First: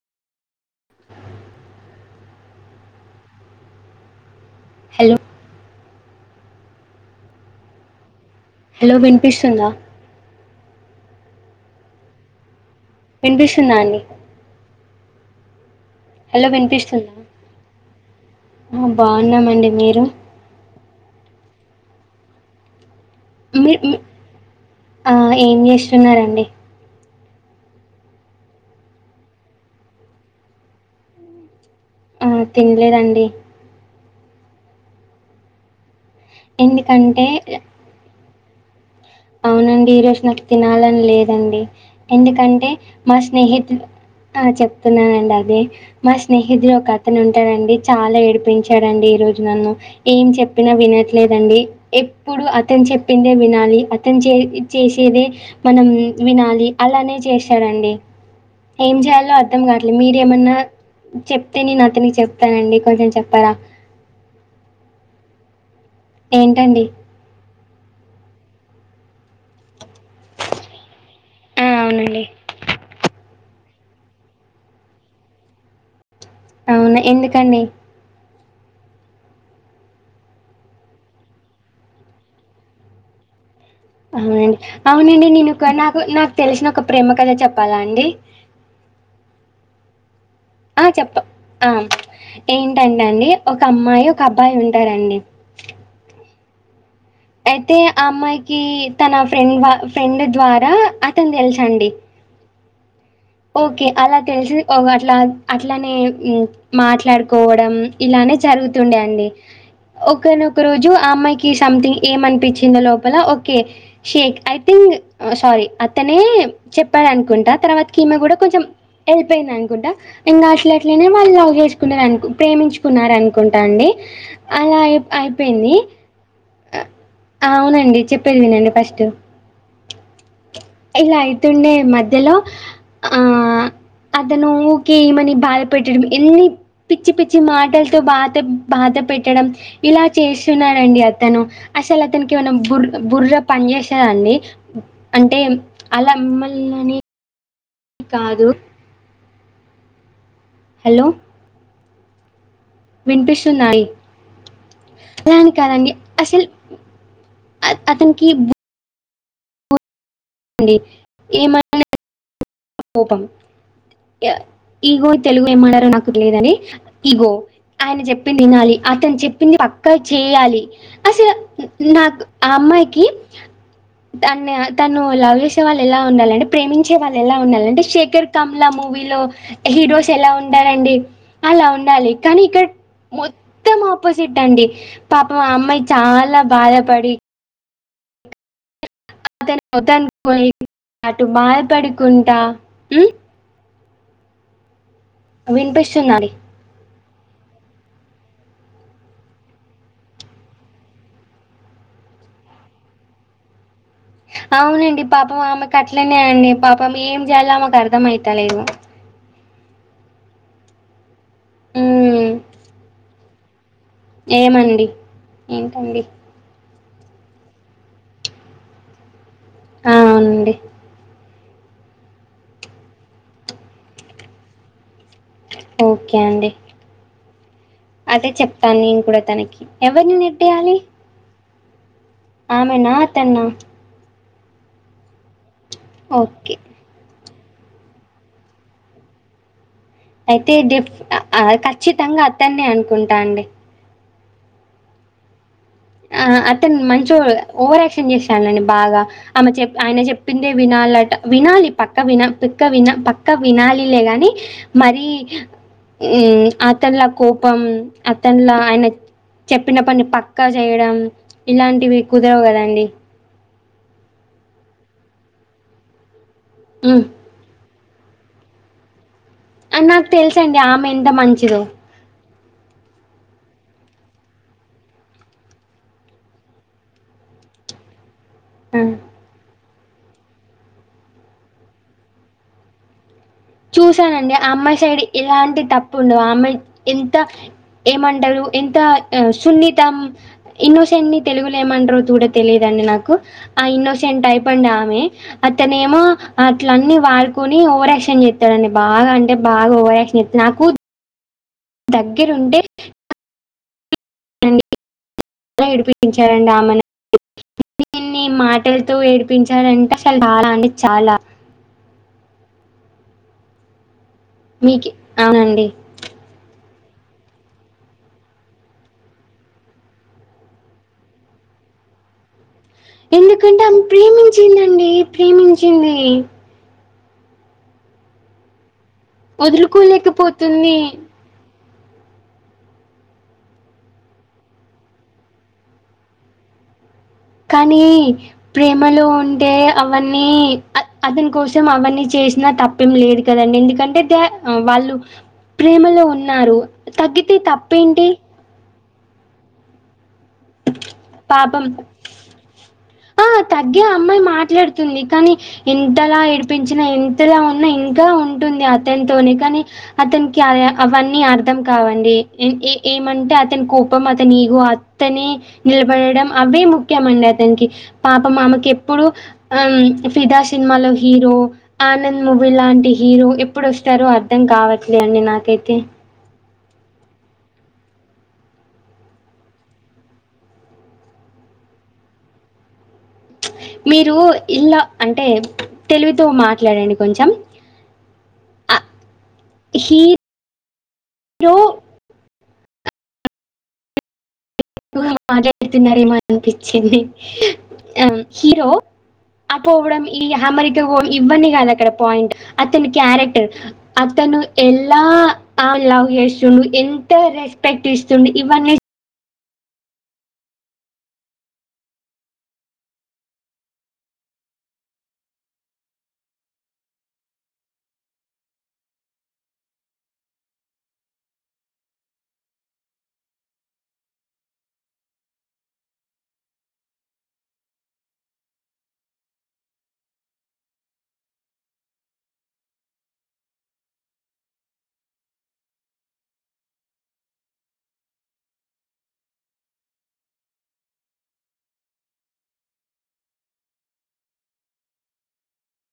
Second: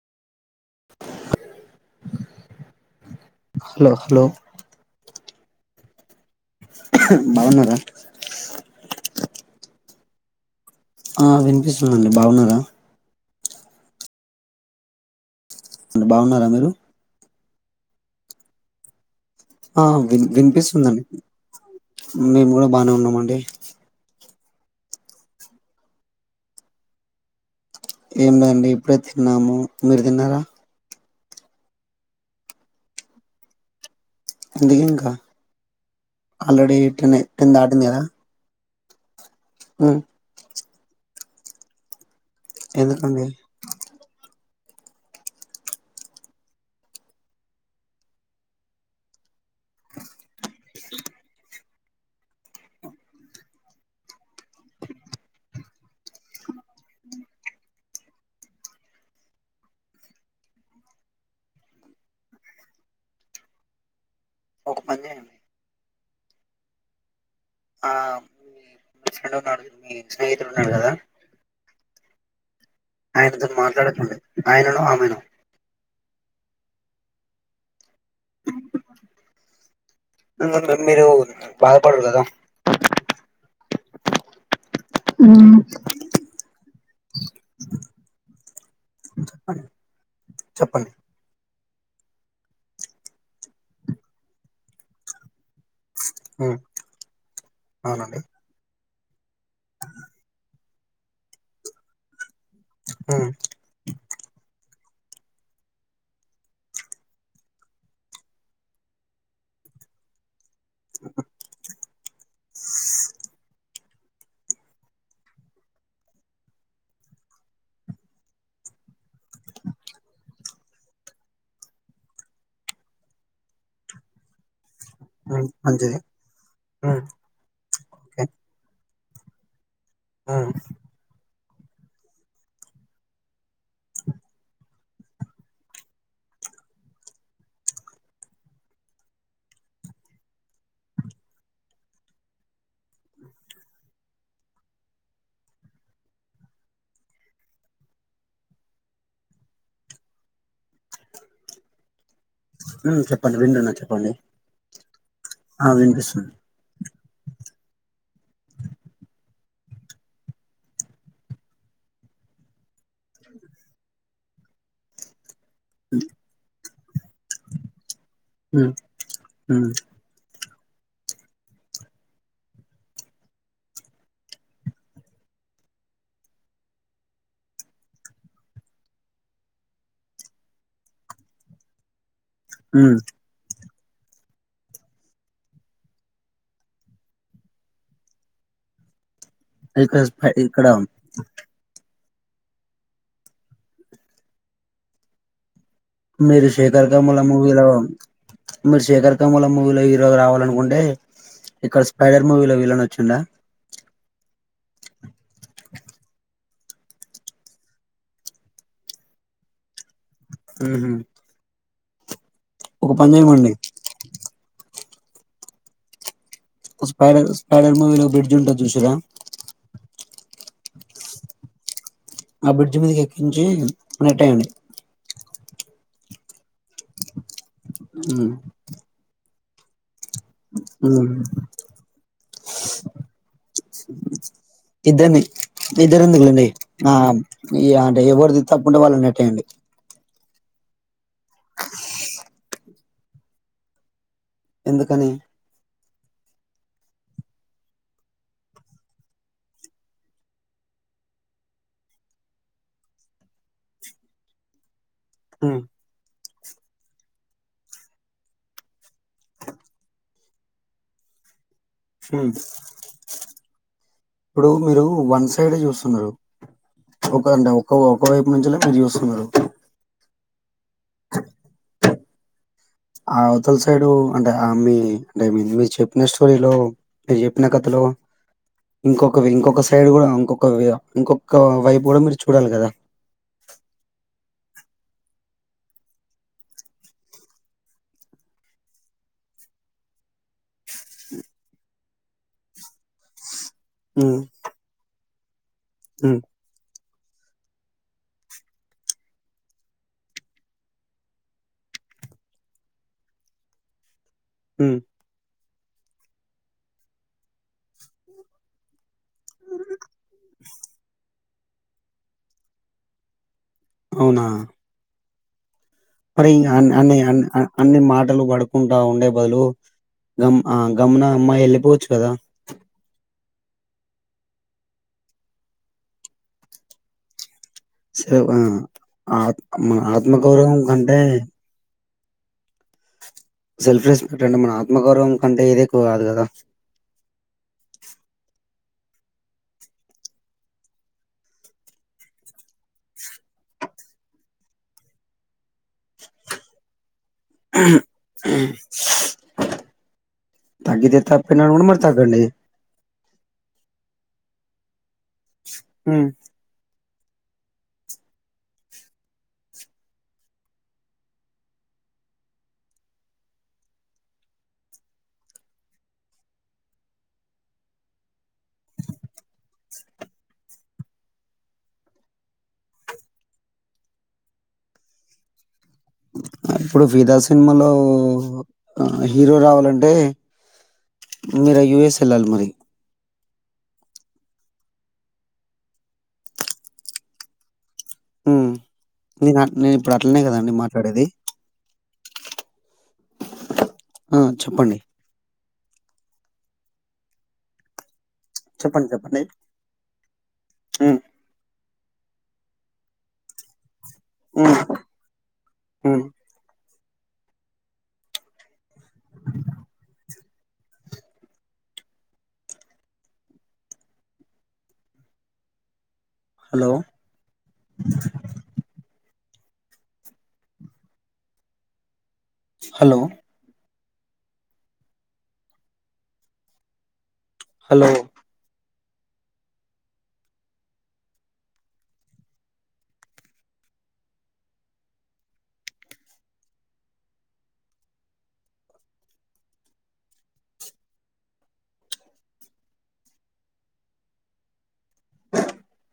Hello hello hello బాగున్నారా hello వినిపిస్తుందా ఆ వినిపిస్తుందిండి బాగున్నరా వినిపిస్తుందా అండి అంటే బాగున్నారా మీరు బా ఆ వి వినిపిస్తుందండి మేము కూడా బానే ఉన్నాం మ ఆ ఏం చేస్తున్నండి ఏం లేండి ఇప్పుడే తిన్నాము మీరు తిన్నారా ఆ తినలేదండి అందుకే ఇంకా ఆల్రెడీ టెన్ ఎందుకంటే టెన్ దాటింది కదా అవునండి ఉమ్ ఈ రోజు నాకు తినాలని లేదు అండి ఎందుకంటే మా ఎందుకండి స్నేహితులు ఆ చెప్తున్నానండి అది మా స్నేహితుడు ఒక అతను ఉంటాడుడి చాలా ఏడిపించాడండి ఈ రోజు నన్ను ఏం చెప్పినా వినట్లేదండి ఎప్పుడు అతను చెప్పిందే వినాలి. అర్థం చే చేసేదే మనం వినాలి అలానే చేస్తాడంండి ఏం చేయాలో అర్థం కావలేదు మీరు ఏమన్నా చెప్తే నేను అతనికి చెప్తానండి కొంచెం చెప్పరా. ఒక పని చేయండి ఏంటండి ఫ్ర మీ స్నేహితురు నదా ఆ అవునండి ఆయనతో మాట్లాడండి ఆయనను ఆమెను అవునా ఎందుకండి మీరు బాధపడరు కదా అవునండి అవునండి నేను ఒక నాకు నాకు తెలిసిన ఒక ప్రేమ కథ చెప్పాలా అండి ఆ చెప్పండి చెప్తా ఆ ఏంటంటె అండి ఒక అమ్మాయి ఒక అబ్బాయి ఉంటారండి ఆ అయితే ఆ అమ్మాయికి తనఫ్ ఫ్రెండ్ వాల్ ఫ్రెండ్ ద్వారా అతను తెల్చ్ అండి ఉమ్ ఓకే అలా తెలిసి ఓవ్ అట్లా అట్లనే మాట్లాడుకోవడం ఇలానే జరుగుతుండే అండి ఒకనొ ఒక రోజు ఆ అమ్మాయికి సంథింగ్ ఏమనిపించిందో లోపల okay Sheikh I think sorry అతనే చెప్పాడు అనుకుంటా తర్వాత కీమె కూడా కొంచెం హెల్ప్ అయింద్ అనుకుంటా ఇంకా ష్ అట్లట్లనే వాళ్ళు లవ్ చేసుకున్నార్ అనుకు ప్రేమించుకున్నారు అనుకుంటా అండి అలా అయిప్ ఉమ్ అయిపోయింది మంచిది ఉమ్ అవునండి ఓకే చెప్పేది వినండి ఫస్ట్ ఉమ్ ఇలా అయి తుండే మధ్యలో అ ఆహ్ అతను ఊకే ఈమని బాధ పెట్టడం ఎన్ని పిచ్చి పిచ్చి మాటలతో బాధ బాధ పెట్టడం ఇలా చేస్తున్నారండి అతను అసలు అతనికి ఏమనా బుర్ బుర్ర పనిచేస్తాదండి అంటే అలా మమ్మల్ని అని కాదు హలో ఉమ్ చెప్పండి వింటున్నా వినిపిస్తున్నాయి చెప్పండి అలాని ఆ కాదండి వినిపిస్తుంది అసలు అత అతన్నికి బు డి ఈ మధ్యనే కోపమ్ ఏ ఈగో తెలుగు ఏమడారో నాకు లేదని ఇగో ఆయన చెప్పింది ఉమ్ వినాలి అతను చెప్పింది ఉమ్ పక్కా చేయాలి అసలు నాకు ఆ అమ్మాయికి తన్ తను లవ్ చేసే వాళ్ళు ఎలా ఉండాలంటే ప్రేమించే వాళ్ళు ఎలా ఉండాల అంటే శేఖర్ కమలా మూవీలో హీరోస్ ఎలా ఉంటారండి అలా ఉండాలి కానీ ఇక్కడ ఉమ్ మొ మొత్తం ఆపోజిట్ అండి పాపమ్ ఆ అమ్మాయి చాలా బాధపడి అతను వద్దు ఇక్కడ అను స్పై కోని ఇక్కడ అటు బాద్పడి కుంటా ఉహ్ వినిపిస్తుదండి కమల మూవీలో మరి శేఖర్ కమల మూవీలో హీరో రావాలనుకుంటే ఇక్కడ స్పైడర్ మూవీలో విలన్ వచ్చిండ అవునండి. పాపం ఆమెకు అట్లనే అండి. పాపం ఏం చేయాలో ఆమెకు అర్థం అయిత లేదు. ఉహు ఊ ఉ ఒక పనిజేమండి ఏమండి ఏంటండి స్పైడర్ స్పైడర్ మూవీలో బ్రిడ్జ్ ఉంటుంది. చూసిరా అండి ఆ బ్రిడ్జ్ మీదికి ఎక్కించి నెట్టేయండి ఓకే అండి. అదే చెప్తాను నేను కూడ తనకి ఎవరిని నెట్టేయాలి ఉమ్ ఆమె నా అతన్నా ఇద్దర్ న్ ఇద్దరెందుకులేండి ఓకే ఆమ్ ఇయ్య అంటే ఎవరిది తప్పుంటే వాళ్ళు నెట్టేయండి. అయితే డిప్ ఖచ్చితంగా అతన్ని అనుకుంటా అండి ఎందుకని ఆ అతను మంచి ఓవరాక్షన్ చేశానని, బాగా ఆమె చెప్ప ఆయన చెప్పిందే వినాలట. వినాలి పక్క విన పక్క విన పక్క వినాలిలే గాని మరీ హ్మ్. ఉమ్ అతనుల కోపం అతనులా ఆయనకి చెప్పిన పని పక్ క్క చేయడం ఇలాంటివి హ్మ్. కుదరవు కదండి. ఇప్పుడు మీరు వన్ సైడ్ చూస్తున్నరు హ్మ్. ఒక్కంట ఒక్కపో ఒకవైపు నుంచిలా మీరు వస్తున్నారు. నాకు తెలుసు అండి ఆమె ఎంత మంచిదో ఆ అవతల సైడు అంటే ఆ మీ అంటే మీరు చెప్పిన స్టోరీలో మీరు చెప్పిన కథలో హ్మ్. ఇంకొక ఇంకొక సైడ్ కూడా ఇంకొక వ ఇంకొక వైపు కూడా మీరు చూడాలి కదా. చూసానండి. ఆ అమ్మాయి సైడ్ ఎలాంటి తప్పు ఉండవు. ఆ అమ్మాయి ఎంత ఏమంటారు. ఎంత సున్నితం ఇన్నోసెన్ని తెలుగులో ఏమంటరు చూడ తెలియదు అండి నాకు. ఆ హ్మ్. ఇన్నోసెంట్ అయిపోండ ఆమె అతనేమో హ్మ్. అట్ అన్నీ వాడుకొని ఓవరాక్షన్ చేత్ అండి బాగా అంటే బాగా ఓవయాక్షన్ చేత్తన్ నాకు దగ్గరుండే హ్మ్ ఉ చ ఏడిపించాడండి ఆమెను ఇన్ని మాటలతో ఏడిపించాడంటే అసలు చాలా అంటే చాలా అవునా మీకి అవునండి మరి అన్ని అన్ని మాటలు పడుకుంటా ఉండే బదులు, గం గమ్మున ఆ అమ్మాయి వెళ్ళిపోవచ్చు కదా. ఎందుకంటే ఆమె ప్రేమించిందండి ప్రేమించింది సేవా ఆత్ ఆత్మగౌరవం వదులుకోలేకపోతుంది కంటె సెల్ఫ్ రెస్పెక్ట్ అంటే మన ఆత్మగౌరవం కంటే ఏదేక్కువ కాదు కదా కానీ ప్రేమలో ఉంటే అవన్నీ అతని కోసం అవన్నీ చేసినా తప్పేం లేదు కదండి ఎందుకంటే దె వాళ్ళు ప్రేమలో ఉన్నారు తగ్గితే తప్పేంటి తాగ్గితే తప్పినా కూడా పాపం మరి తగ్గండి ఆ తగ్గే అమ్మాయి మాట్లాడుతుంది కనీ హ్మ్. ఇంతలా ఏడిపించి చ్చిన ఎంతలా ఉన్నా ఇంకా ఉంటుంది అతనితోనే కానీ అతనికి అవన్నీ అర్థం కావండి ఏ ఏమంటే అతని కోపం అతని ఈగు అత్తనే నిలబడడం అవే ముఖ్యంమండి అతనికి పాపం ఆమెకు ఎప్పుడు ఆ ఫిదా సినిమాలో హీరో ఆనంద్ మూవీ లాంటి హీరో ఎప్పుడు వస్తారో అర్థం కావట్లే అండి నాకైతే ఇప్పుడు ఫిదా సినిమాలో హీరో రావాలంటే మీరు యుఎస్ వెళ్ళాలి మరి మీరు ఇల్లా అంటే తెలువితో మాట్లాడండి కొంచెం ఉమ్ ఆ నీదా నేన్ ఇప్పుడట్లనే హీరో కదండి మాట్లాడేది ఆ చెప్పండి. హుమ్ మాట్లాడె వెళ్తున్నారేమో అనిపిచ్చింది ఆ హీరో చెప్పండి చెప్పండి. ఆ పోవడం ఈ హమెరికా హో హ్మ్. ఇవన్నీ కాదక్కడ పాయింట్ అతని క్యారెక్టర్ అతను హ్మ్. ఎలా ఆమెను హ్మ్. లవ్ జేషుండు ఎంత రెస్పెక్ట్ ఇస్తుంది ఇవన్నీ హలో హలో హలో